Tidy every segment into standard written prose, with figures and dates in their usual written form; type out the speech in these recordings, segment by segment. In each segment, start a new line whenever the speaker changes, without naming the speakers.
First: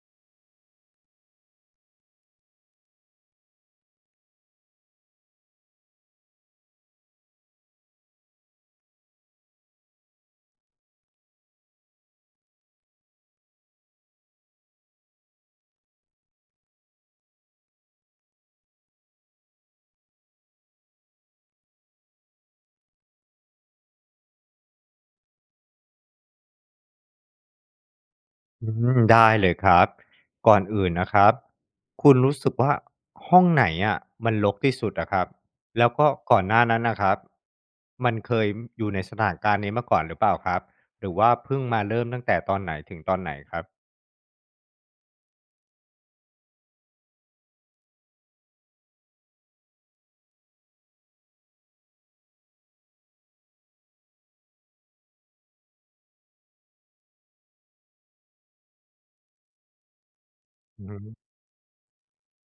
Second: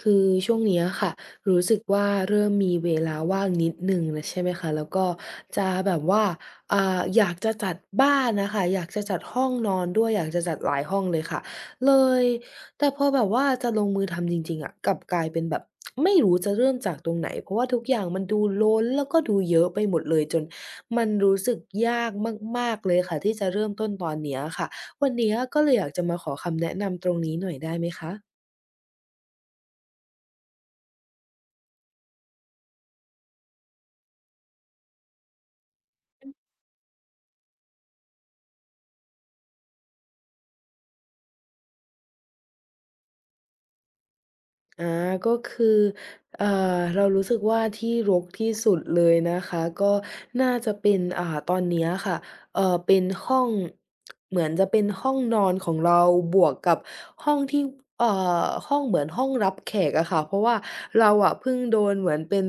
คือช่วงเนี้ยค่ะรู้สึกว่าเริ่มมีเวลาว่างนิดหนึ่งนะใช่ไหมคะแล้วก็จะแบบว่าอยากจะจัดบ้านน่ะค่ะอยากจะจัดห้องนอนด้วยอยากจะจัดหลายห้องเลยค่ะเลยแต่พอแบบว่าจะลงมือทำจริงๆอะกลับกลายเป็นแบบไม่รู้จะเริ่มจากตรงไหนเพราะว่าทุกอย่างมันดูล้นแล้วก็ดูเยอะไปหมดเลยจนมันรู้สึกยากมากๆเลยค่ะที่จะเริ่มต้นตอนเนี้ยค่ะวันเนี้ยก็เลยอยากจะมาขอคำแนะนำตรงนี้หน่อยได้ไหมคะ
อืได้เลยครับก่อนอื่นนะครับคุณรู้สึกว่าห้องไหนอะมันรกที่สุดอะครับแล้วก็ก่อนหน้านั้นนะครับมันเคยอยู่ในสถานการณ์นี้มาก่อนหรือเปล่าครับหรือว่าเพิ่งมาเริ่มตั้งแต่ตอนไหนถึงตอนไหนครับ
อาก็คือเรารู้สึกว่าที่รกที่สุดเลยนะคะก็น่าจะเป็นตอนเนี้ยค่ะเป็นห้อง เหมือนจะเป็นห้องนอนของเรา บวกกับห้องที่เอ่อห้องเหมือนห้องรับแขกอะค่ะเพราะว่า
อืม
เราอะเพิ่งโดนเหมือนเป็น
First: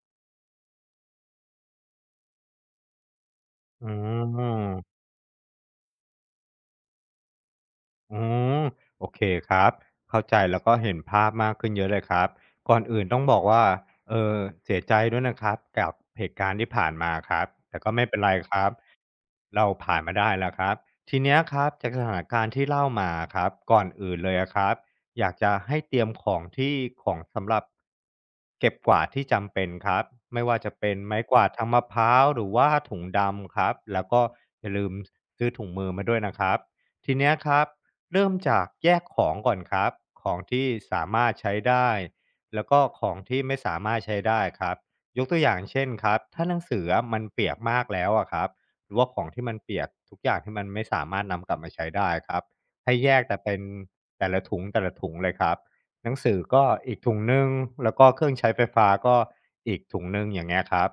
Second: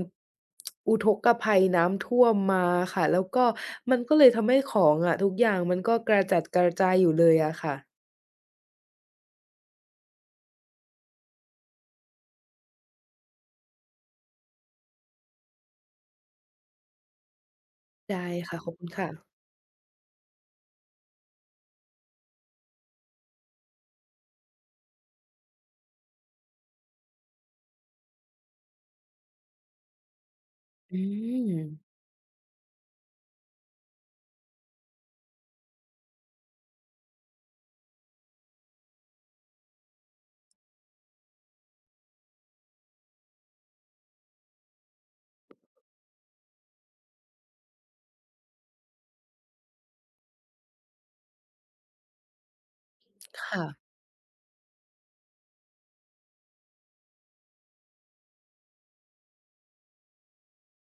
อุทกภัยน้ำท่วมมาค่ะแล้วก็
อื
มันก็เลยทำให้ของ
ม
อะทุกอย่างมันก็กระจัดกระจายอยู่เลยอะค่ะ
อืมโอเคครับเข้าใจแล้วก็เห็นภาพมากขึ้นเยอะเลยครับก่อนอื่นต้องบอกว่าเออเสียใจด้วยนะครับกับเหตุการณ์ที่ผ่านมาครับแต่ก็ไม่เป็น
ได้
ไรค
ค่ะ
รั
ข
บ
อบคุณค่ะ
เราผ่านมาได้แล้วครับทีเนี้ยครับจากสถานการณ์ที่เล่ามาครับก่อนอื่นเลยอะครับอยากจะให้เตรียมของที่ของสำหรับเก็บกวาดที่จำเป็นครับไม่ว่าจะเป็น
อื
ไม้กวาดทา
ม
งมะพร้าวหรือว่าถุงดำครับแล้วก็อย่าลืมซื้อถุงมือมาด้วยนะครับทีเนี้ยครับ เริ่มจากแยกของก่อนครับของที่สามารถใช้ได้แล้วก็ของที่ไม่สามารถใช้ได้ครับยกตัวอย่างเช่นครับถ้าหนังสืออะมันเปียกมากแล้วอะครับหรือว่าของที่มันเปียกทุกอย่างที่มันไม่สามารถนำกลับมาใช้ได้ครับให้แยกแต่เป็น
ค่ะ
แต่ละถุงแต่ละถุงเลยครับหนังสือก็อีกถุงหนึ่งแล้วก็เครื่องใช้ไฟฟ้าก็อีกถุงหนึ่งอย่างเงี้ยครับ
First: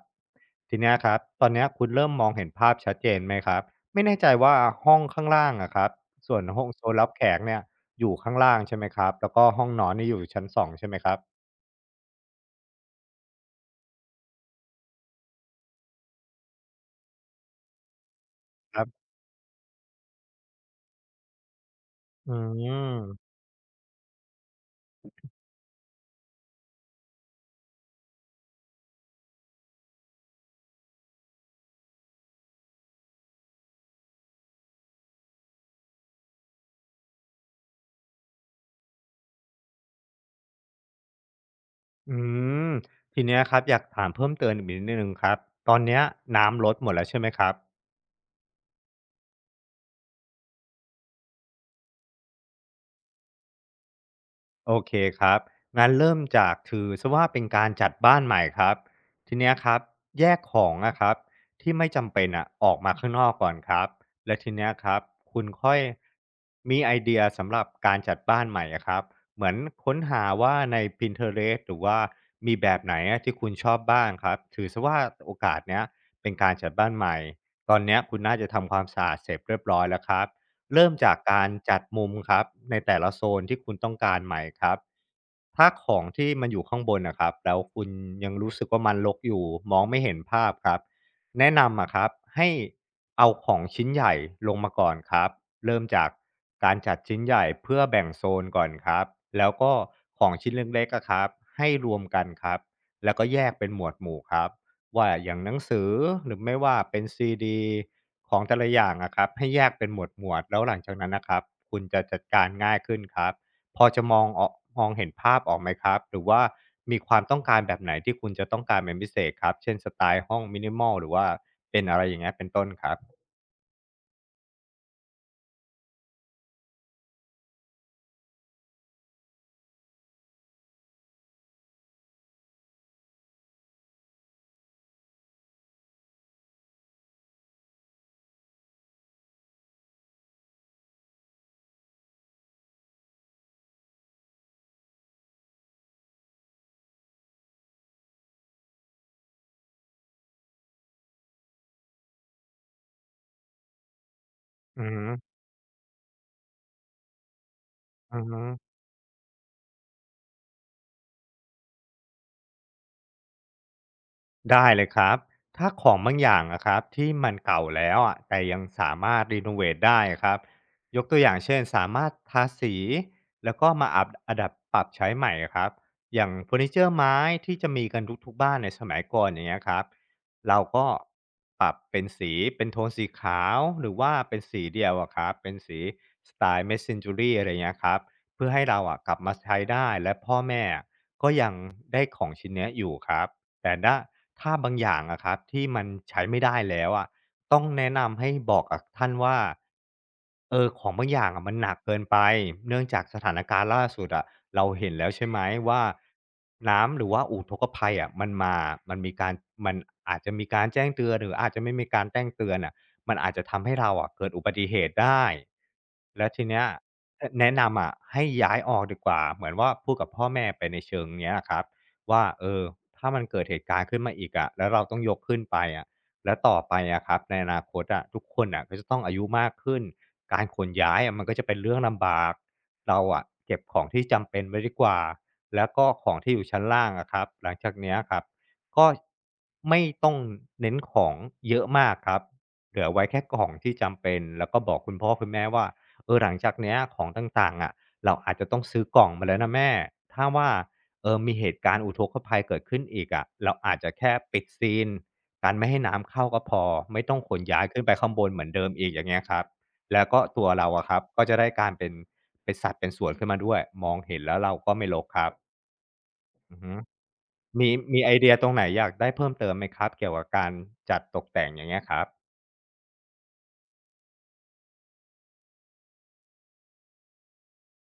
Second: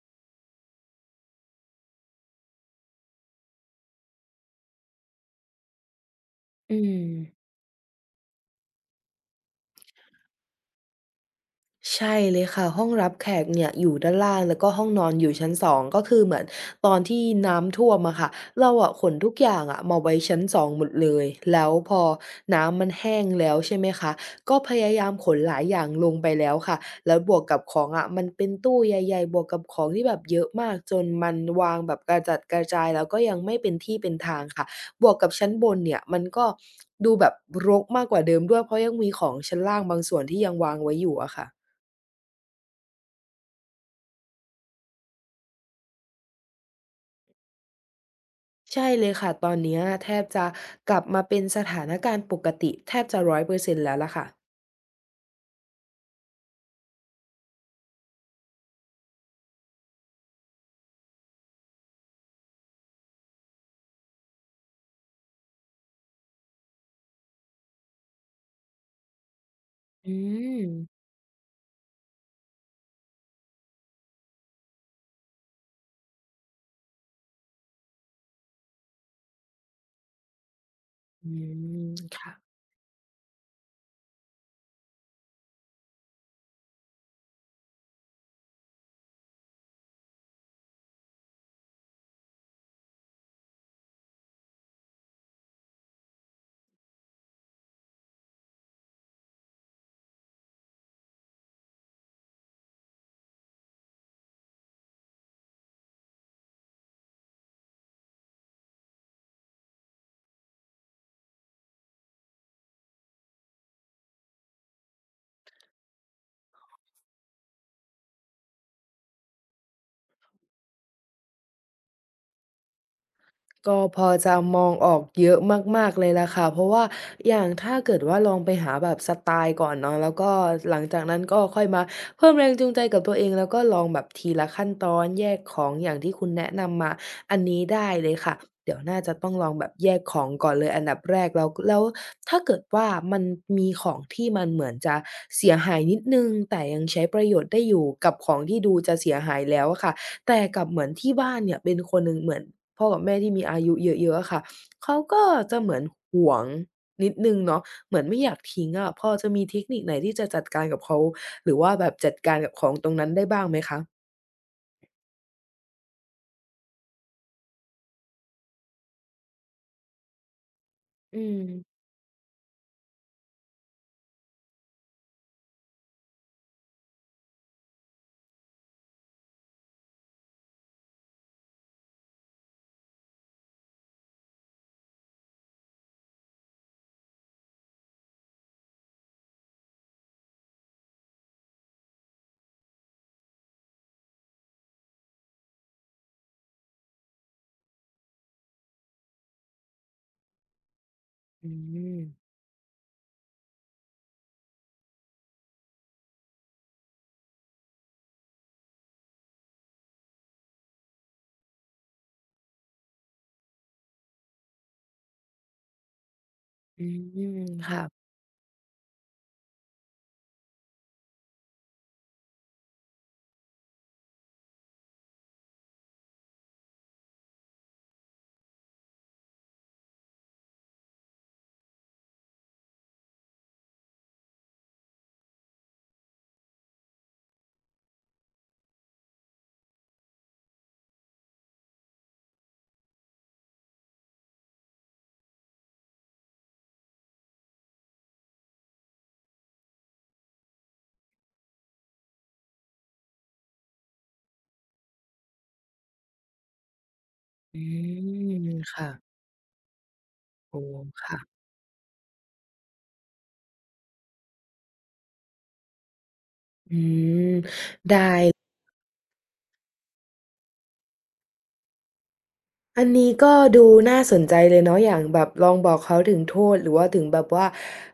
ทีเนี้ยครับตอนเนี้ยคุณเริ่มมองเห็นภาพชัดเจนไหมครับไม่แน่ใจว่าห้องข้างล่างอะครับ ส่วนห้อง
อื
โซนรับแขก
ม
เนี่ยอยู่ข้างล่างใช่ไหมครับแล้วก็ห้องนอนนี่อยู่ชั้น2ใช่ไหมครับ
ใช่เลยค่ะห้องรับแขกเนี่ยอยู่ด้านล่างแล้วก็ห้องนอนอยู่ชั้นสองก็คือเหมือนตอนที่น้ำท่วมอะค่ะเรา
ครั
อะข
บ
นทุกอย่างอะมาไว้ชั้นสองหมดเลยแล้วพอ
อื
น้ำมัน
ม
แห้งแล้วใช่ไหมคะก็พยายามขนหลายอย่างลงไปแล้วค่ะแล้วบวกกับของอะมันเป็นตู้ใหญ่ๆบวกกับของที่แบบเยอะมากจนมันวางแบบกระจัดกระจายแล้วก็ยังไม่เป็นที่เป็นทางค่ะบวกกับชั้นบนเนี่ยมันก็ดูแบบรกมากกว่าเดิมด้วยเพราะยังมีของชั้นล่างบางส่วนที่ยังวางไว้อยู่อะค่ะ
อืมทีเนี้ยครับอยากถามเพิ่มเติมอีกนิดหนึ่งครับตอนเนี้ยน้ำลดหมดแล้วใช่ไหมครับ
ใช่เลยค่ะตอนเนี้ยแทบจะกลับมาเป็นสถานการณ์ปกติแทบจะ100%แล้วล่ะค่ะ
โอเคครับงั้นเริ่มจากถือซะว่าเป็นการจัดบ้านใหม่ครับทีเนี้ยครับแยกของนะครับที่ไม่จำเป็นอ่ะออกมาข้างนอกก่อนครับและทีเนี้ยครับคุณค่อยมีไอเดียสำหรับการจัดบ้านใหม่อะครับเหมือนค้น
อื
หาว่า
ม
ใน Pinterest หรือว่ามีแบบไหนอะที่คุณชอบบ้างครับถือซะว่าโอกาสเนี้ยเป็นการจัดบ้านใหม่ตอนเนี้ยคุณน่าจะทำความสะอาดเสร็จเรียบร้อยแล้วครับ เริ่มจาก
อื
การจัด
ม
มุมค
ค่ะ
รับในแต่ละโซนที่คุณต้องการใหม่ครับถ้าของที่มันอยู่ข้างบนนะครับแล้วคุณยังรู้สึกว่ามันรกอยู่มองไม่เห็นภาพครับแนะนำอะครับให้เอาของชิ้นใหญ่ลงมาก่อนครับเริ่มจากการจัดชิ้นใหญ่เพื่อแบ่งโซนก่อนครับแล้วก็ของชิ้นเล็กๆอะครับให้รวมกันครับแล้วก็แยกเป็นหมวดหมู่ครับ ว่าอย่างหนังสือหรือไม่ว่าเป็นซีดีของแต่ละอย่างอะครับให้แยกเป็นหมวดหมวดแล้วหลังจากนั้นนะครับคุณจะจัดการง่ายขึ้นครับพอจะมองออกมองเห็นภาพออกไหมครับหรือว่ามีความต้องการแบบไหนที่คุณจะต้องการเป็นพิเศษครับเช่นสไตล์ห้อง minimal หรือว่าเป็นอะไรอย่างเงี้ยเป็นต้นครับ
ก็พอจะมองออกเยอะมากๆเลยล่ะค่ะเพราะว่าอย่างถ้าเกิดว่าลองไปหาแบบสไตล์ก่อนเนาะแล้วก็หลังจากนั้นก็ค่อยมาเพิ่มแรงจูงใจกับตัวเองแล้วก็ลองแบบทีละขั้นตอนแยกของอย่างที่คุณแนะนำมาอันนี้ได้เลยค่ะเดี๋ยวน่าจะต้องลองแบบแยกของก่อนเลยอันดับแรกแล้วแล้วถ้าเกิดว่ามันมีของที่มันเหมือนจะเสียหายนิดหนึ่งแต่ยังใช้ประโยชน์ได้อยู่กับของที่ดูจะเสียหายแล้วอะค่ะ แต่กลับเหมือนที่บ้านเนี่ยเป็นคนหนึ่งเหมือนพ่อกับแม่ที่มีอายุเยอะๆอะค่ะ
อือ
เขา
ฮึ
ก็จะเหมือนหวงนิดหนึ่งเนาะเหมือน
อื
ไม่
อ
อยาก
ฮึ
ทิ้งอะพอจะมีเทคนิคไหนที่จะจัดการกับเขาหรือว่าแบบจัดการกับของตรงนั้นได้บ้างไหมคะ
ได้เลยครับถ้าของบางอย่างอะครับที่มันเก่าแล้วอะแต่ยังสามารถรีโนเวทได้อะครับยกตั
อื
วอย่างเช่น
ม
สามารถทาสีแล้วก็มาอัพอัดับปรับใช้ใหม่อะครับอย่างเฟอร์นิเจอร์ไม้ที่จะมีกันทุกๆบ้านในสมัยก่อนอย่างเงี้ยครับเราก็ปรับเป็นสีเป็นโทนสีขาวหรือว่าเป็นสีเดียวอะครับเป็นสีสไตล์เมสเซนจูรี่อะไรเงี้ยครับเพื่อให้เราอะกลับมาใช้ได้และพ่อแม่ก็ยังได้ของชิ้นเนี้ยอยู่ครับ แต่ถ้าบางอย่างอะครับที่มันใช้ไม่ได้แล้วอะต้องแนะนำให้บอกกับท่านว่า ของบางอย่างอะ
อื
มันหนักเกิน
ม
ไปเนื่องจากสถานการณ์ล่าสุดอะเราเห็นแล้วใช่ไหมว่าน้ำหรือว่าอุทกภัยอะมันมามันมีการมันอาจจะมีการแจ้งเตือนหรืออาจจะไม่มีการแจ้งเตือนน่ะมันอาจจะทำให้เราอะเกิดอุบัติเหตุได้แล้วทีเนี้ย
อื
อ
ม
แนะนำอะ
ค่ะ
ให้ย้ายออกดีกว่าเหมือนว่าพูดกับพ่อแม่ไปในเชิงเนี้ยอะครับว่าถ้ามันเกิดเหตุการณ์ขึ้นมาอีกอะแล้วเราต้องยกขึ้นไปอะ แล้วต่อไปอะครับในอนาคตอะทุกคนอะก็จะต้องอายุมากขึ้นการขนย้ายอะมันก็จะเป็นเรื่องลำบากเราอะเก็บของที่จำเป็นไว้ดีกว่าแล้วก็ของที่อยู่ชั้นล่างอะครับหลังจากเนี้ยครับก็ไม่ต้องเน้นของเยอะมากครับเหลือไว้แค่ของที่จำเป็นแล้วก็บอกคุณพ่อคุณแม่ว่าเออหลังจากเนี้ยของต่างๆอะเราอาจจะต้องซื้อกล่องมาแล้วนะแม่ถ้าว่ามีเหตุการณ์อุทกภัยเกิดขึ้นอีกอะเราอาจจะแค่ปิดซีล การไม่ให้น้ำเข้าก็พอไม่ต้องขน
อื
ย้ายขึ้นไปข้างบนเหมื
ม
อนเดิมอี
ค่ะ
กอย่างเงี้ยครับแล้วก็ตัว
โอ้
เราอะครับ
ค่ะ
ก็จะได้การเป็นเป็นสัดเป็นส่วนขึ้นมาด้วยมองเห็นแล้วเราก็ไม่รกครับอือฮึ
อืม
มี
ได้
มีไอเดียตรงไหนอยากได้เพิ่มเติมไหมครับเกี่ยวกับการจัดตกแต่งอย่างเงี้ยครับ
อันนี้ก็ดูน่าสนใจเลยเนาะอย่างแบบลองบอกเขาถึงโทษหรือว่าถึงแบบว่า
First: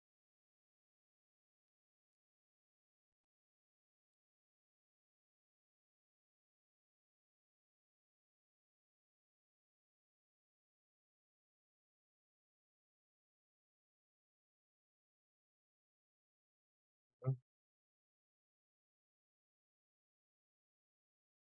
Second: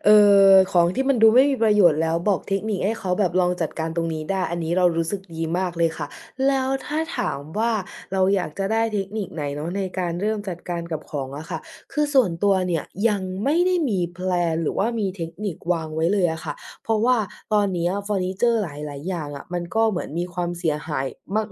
เอ่ของที่มันดูไม่มีประโยชน์แล้วบอกเทคนิคให้เขาแบบลองจัดการตรงนี้ได้อันนี้เรารู้สึกดีมากเลยค่ะแล้วถ้าถามว่าเราอยากจะได้เทคนิคไหนเนาะในการเริ่มจัดการกับของอะค่ะคือส่วนตัวเนี่ยยังไม่ได้มีแพลนหรือว่ามีเทคนิควางไว้เลยอะค่ะ เพราะว่าตอนเนี้ยเฟอร์นิเจอร์หลายๆอย่างอะมันก็เหมือนมีความเสียหาย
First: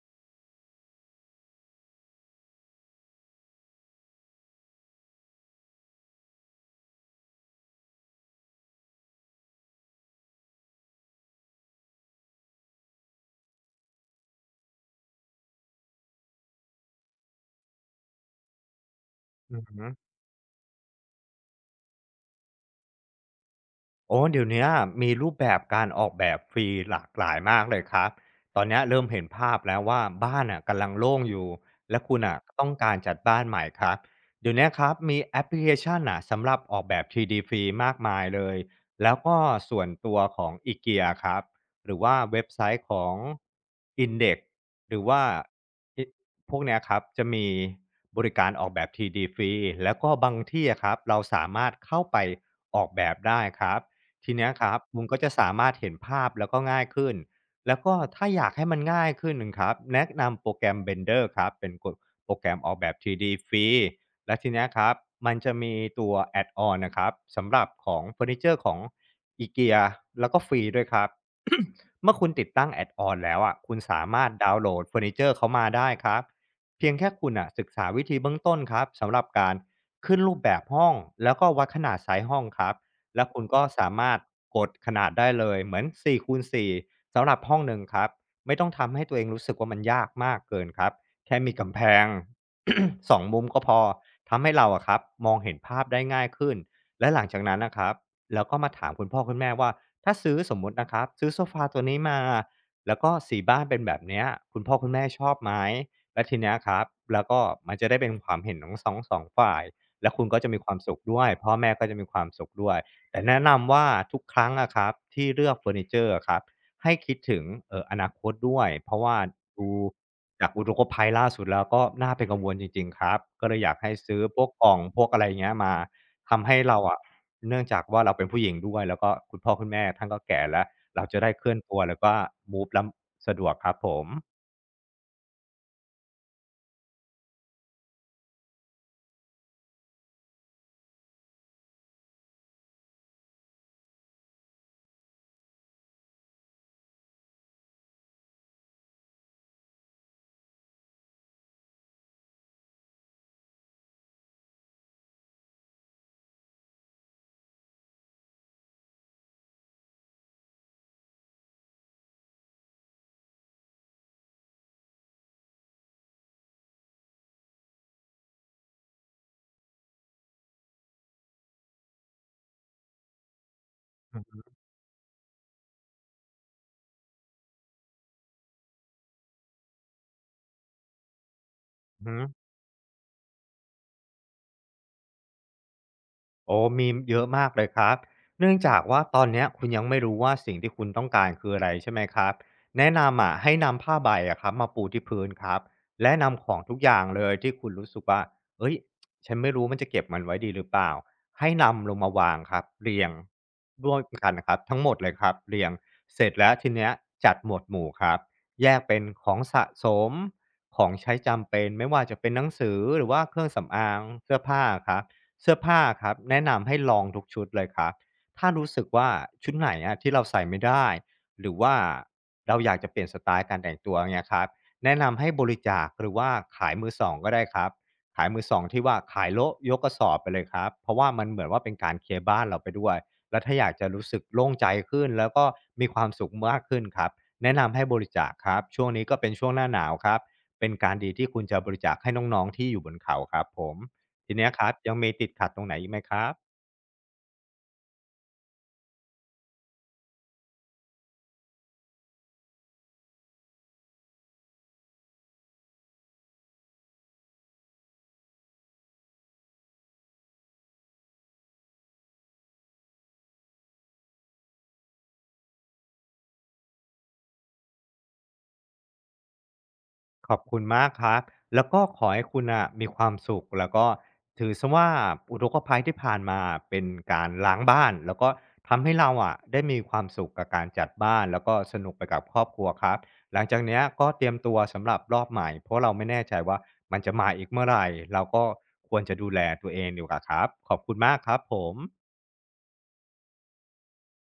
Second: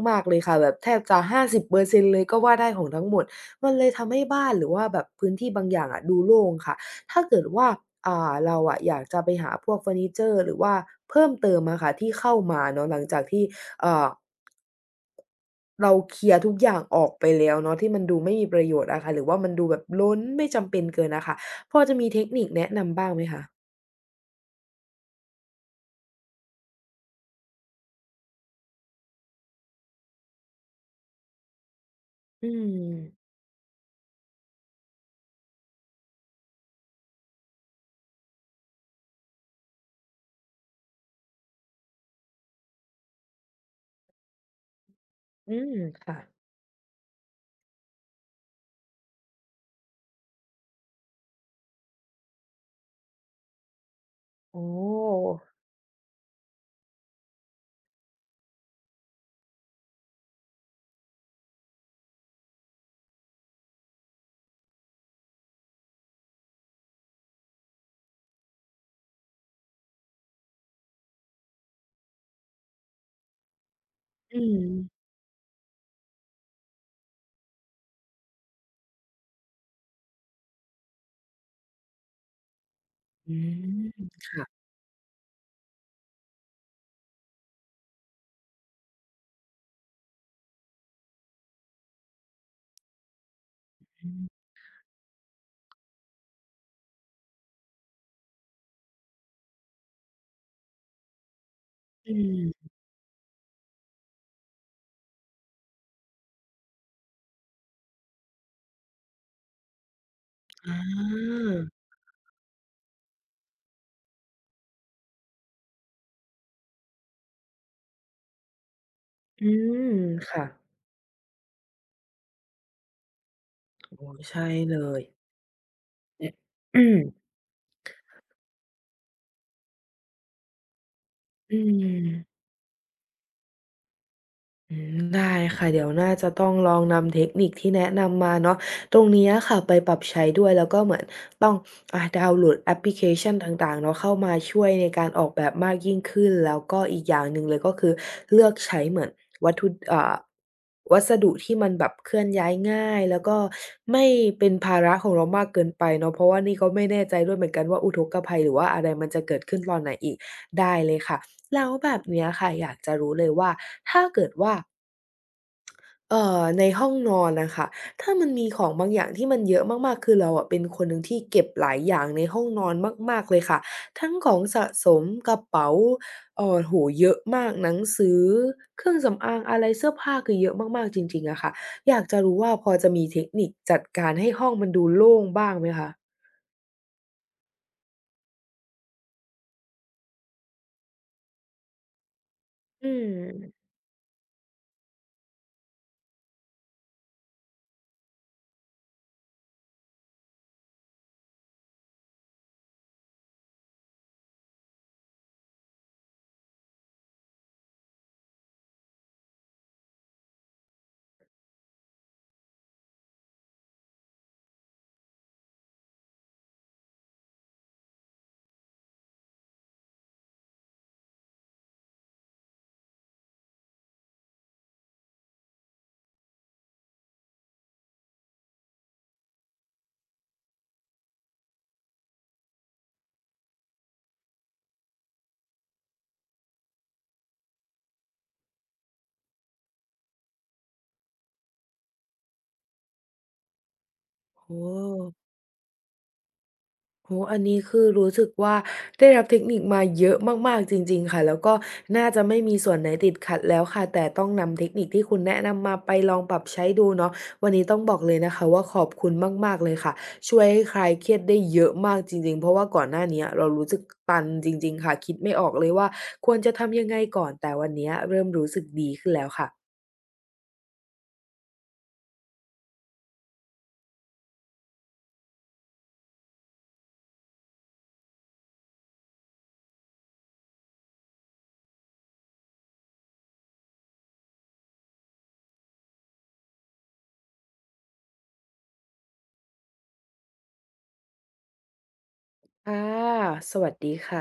มากๆเลยค่ะแบบแทบจะ50%เปอร์เซ็นต์เลยก็ว่าได้ของทั้งหมดมันเลยทำให้บ้านหรือว่าแบบพื้นที่บางอย่างอะดูโล่งค่ะถ้าเกิดว่าเราอะอยากจะไปหาพวกเฟอร์นิเจอร์หรือว่าเพิ่มเติมอะค่ะที่เข้ามาเนาะหลังจากที่เอ่อเราเคลียร์ทุกอย่างออกไปแล้วเนาะที่มันดูไม่มีประโยชน์อะค่ะหรือว่ามัน
อือ
ดูแบ
ฮึ
บล้นไม่จำเป็นเกินอะค่ะพอจะมีเทคนิคแนะนำบ้างไหมคะ
โอ้เดี๋ยวเนี้ยมีรูปแบบการออกแบบฟรีหลากหลายมากเลยครับ ตอนเนี้ยเริ่มเห็นภาพแล้วว่าบ้านอ่ะกำลังโล่งอยู่ และคุณอ่ะ
อื
ก็ต้องการจัด
ม
บ้านใหม่ครับ เดี๋ยวเนี้ยครับมีแอปพลิเคชันอ่ะสำหรับออกแบบทรีด d ฟรีมากมายเลย แล้วก็ส่วนตัวของ IKEA ครับ หรือว่าเว็บไซต์ของ Index หรือว่า
อืมค่ะ
พวกเนี้ยครับจะมีบริการออกแบบทรีด d ฟรีแล้วก็บางที่อะครับเราสามารถเข้าไปออกแบบได้ครับ ทีเนี้ย
โอ้
ครับคุณก็จะสามารถเห็นภาพแล้วก็ง่ายขึ้นแล้วก็ถ้าอยากให้มันง่ายขึ้นนะครับแนะนำโปรแกรม Blender ครับเป็นกดโปรแกรมออกแบบ 3D ฟรีและทีเนี้ยครับมันจะมีตัวแอดออนนะครับสำหรับของเฟอร์นิเจอร์ของ IKEA แล้วก็ฟรีด้วยครับ เมื่อคุณติดตั้งแอดออนแล้วอ่ะคุณสามารถ
อื
ดาวน์โหลดเฟอ
ม
ร์นิเจอร์เขามาได้ครับเพียงแค่คุณอ่ะศึกษาวิธีเบื้องต้นครับสำหรับการขึ้นรูปแบบห้องแล้วก็วัดขนาดไซส์ห้องครับ แล้ว
อื
คุณก็
ม
สามารถก
ค่ะ
ดขนาดได้เลยเหมือน4คูณ4สำหรับห้องหนึ่งครับไม่ต้องทำให้ตัวเองรู้สึกว่ามันยากมากเกินครับแค่มีกำแพง สองมุมก็พอ
อื
ทำ
ม
ให้เราอะครับมองเห็นภาพได้ง่ายขึ้นและหลังจากนั้นนะครับแล้วก็มาถามคุณพ่อคุณแม่ว่าถ้าซื้อสมมุตินะครับซื้อโซฟาตัวนี้มา
อืม
แล้วก็สีบ้านเป็นแบบเนี้ยคุณพ่อคุณแม่ชอบไหมและทีเนี้ยครับแล้วก็มันจะได้เป็นความเห็นของสองฝ่ายและคุณก็จะมีค
อ
วามสุขด้วย
า
พ่อแม่ก็จะมีความสุขด้วย แต่แนะนำว่าทุกครั้งอะครับที่เลือกเฟอร์นิเจอร์อะครับให้คิดถึงอนาคตด้วยเพราะว่า
อื
ดู
มค่ะ
จากอุทกภัยล่าสุดแล้วก็น่าเป็นกังวลจริงๆครับก็เลยอยากให้
โอ้
ซื้อพว
ใช่
กกล่อ
เล
งพ
ย
วกอะไรอย่างเงี้ยมา
เนี่ย
ทำให้เรา
อืม
อะเนื่องจากว่าเราเป็นผู้หญิงด้วยแล้วก็คุณพ่อคุณแม่ท่านก็แก่แล้วเราจะได้เคลื่
อื
อนตัวแล้วก็
ม
มูฟแล้วสะดวกครับผม
อืมได้ค่ะเดี๋ยวน่าจะต้องลองนำเทคนิคที่แนะนำมาเนาะตรงเนี้ยค่ะไปปรับใช้ด้วยแล้วก็เหมือนต้องดาวน์โหลดแอปพลิเคชันต่างๆเนาะเข้ามาช่วยในการออกแบบมากยิ่งขึ้นแล้วก็อีกอย่างหนึ่งเลยก็คือเลือกใช้เหมือนวัตถุอ่าวัสดุที่มันแบบเคลื่อนย้ายง่ายแล้วก็ไม่เป็นภาระของเรามากเกินไปเนาะเพราะว่านี่ก็ไม่แน่ใจด้วยเหมือนกันว่าอุทกภัยหรือว่าอะไรมันจะเกิดขึ้นตอนไหนอีกได้เลยค่ะ แล้วแบบเนี้ยค่ะอยากจะรู้เลยว่าถ้าเกิดว่าในห้องนอนน่ะค่ะถ้ามันมีของบางอย่างที่มันเยอะมากๆคือเราอะเป็นคนหนึ่งที่เก็บหลายอย่างในห้องนอนมากๆเลยค่ะทั้งขอ
อือ
งสะสมกระเป๋าโอ้โฮเยอะมากหนังสือเครื่องสำอางอะไรเสื้อผ้าคือเยอะมากๆจริงๆอะค่ะอยาก
ฮึ
จะรู้ว่าพอจะมีเทคนิคจัดการให้ห้องมันดูโล่งบ้างไหมคะ
โอ้มีเยอะมากเลยครับเนื่องจากว่าตอนเนี้ยคุณยังไม่รู้ว่าสิ่งที่คุณต้องการคืออะไรใช่ไหมครับ
อื
แนะนำอะให้
ม
นำผ้าใบอะครับมาปูที่พื้นครับและนำของทุกอย่างเลยที่คุณรู้สึกว่าเฮ้ยฉันไม่รู้มันจะเก็บมันไว้ดีหรือเปล่าให้นำลงมาวางครับเรียงร่วมกันนะครับทั้งหมดเลยครับเรียงเสร็จแล้วทีเนี้ยจัดหมวดหมู่ครับแยกเป็นของสะสมของใช้จำเป็นไม่ว่าจะเป็นหนังสือหรือว่าเครื่องสำอางเสื้อผ้าครับ เสื้อผ้าครับแนะนำให้ลองทุกชุดเลยครับถ้ารู้สึกว่าชุดไหนอะที่เราใส่ไม่ได้หรือว่าเราอยากจะเปลี่ยนสไตล์การแต่งตัวเนี่ยครับแนะนำให้บริจาคหรือว่าขายมือสองก็ได้ครับขายมือสองที่ว่าขายโละยกกระสอบไปเลยครับเพราะว่ามันเหมือนว่าเป็นการเคลียร์บ้านเราไปด้วยแล้วถ้าอยากจะรู้สึกโล่งใจขึ้นแล้วก็มีความสุขมากขึ้นครับแนะนำให้บริจาคครับช่วงนี้ก็เป็นช่วงหน้าหนาวครับเป็นการดีที่คุณจะบริจาคให้น้องๆที่อยู่บนเขาครับผม ที
โอ้
เนี้ย
โ
ครับยังมีติด
ฮ
ขัดตรงไหนอีกไหมครับ
โอ้โฮอันนี้คือรู้สึกว่าได้รับเทคนิคมาเยอะมากๆจริงๆค่ะแล้วก็น่าจะไม่มีส่วนไหนติดขัดแล้วค่ะแต่ต้องนำเทคนิคที่คุณแนะนำมาไปลองปรับใช้ดูเนาะวันนี้ต้องบอกเลยนะคะว่าขอบคุณมากๆเลยค่ะช่วยให้คลายเครียดได้เยอะมากจริงๆเพราะว่าก่อนหน้าเนี้ยเรารู้สึกตันจริงๆค่ะคิดไม่ออกเลยว่าควรจะทำยังไงก่อนแต่วันเนี้ยเริ่มรู้สึกดีขึ้นแล้วค่ะ
ขอบคุณมากครับแล้วก็ขอให้คุณน่ะมีความสุขแล้วก็ถือเสียว่าอุทกภัยที่ผ่านมาเป็นการล้างบ้านแล้วก็ทำให้เราอะได้มีความสุขกับการจัดบ้านแล้วก็สนุกไปกับครอบครัวครับหลังจากเนี้ยก็เตรียมตัวสำหรับรอบใหม่เพราะเราไม่แน่ใจว่ามันจะมาอีกเมื่อไรเราก็ควรจะดูแลตัวเองดีกว่าครับขอบคุณมากครับผม
ค่ะสวัสดีค่ะ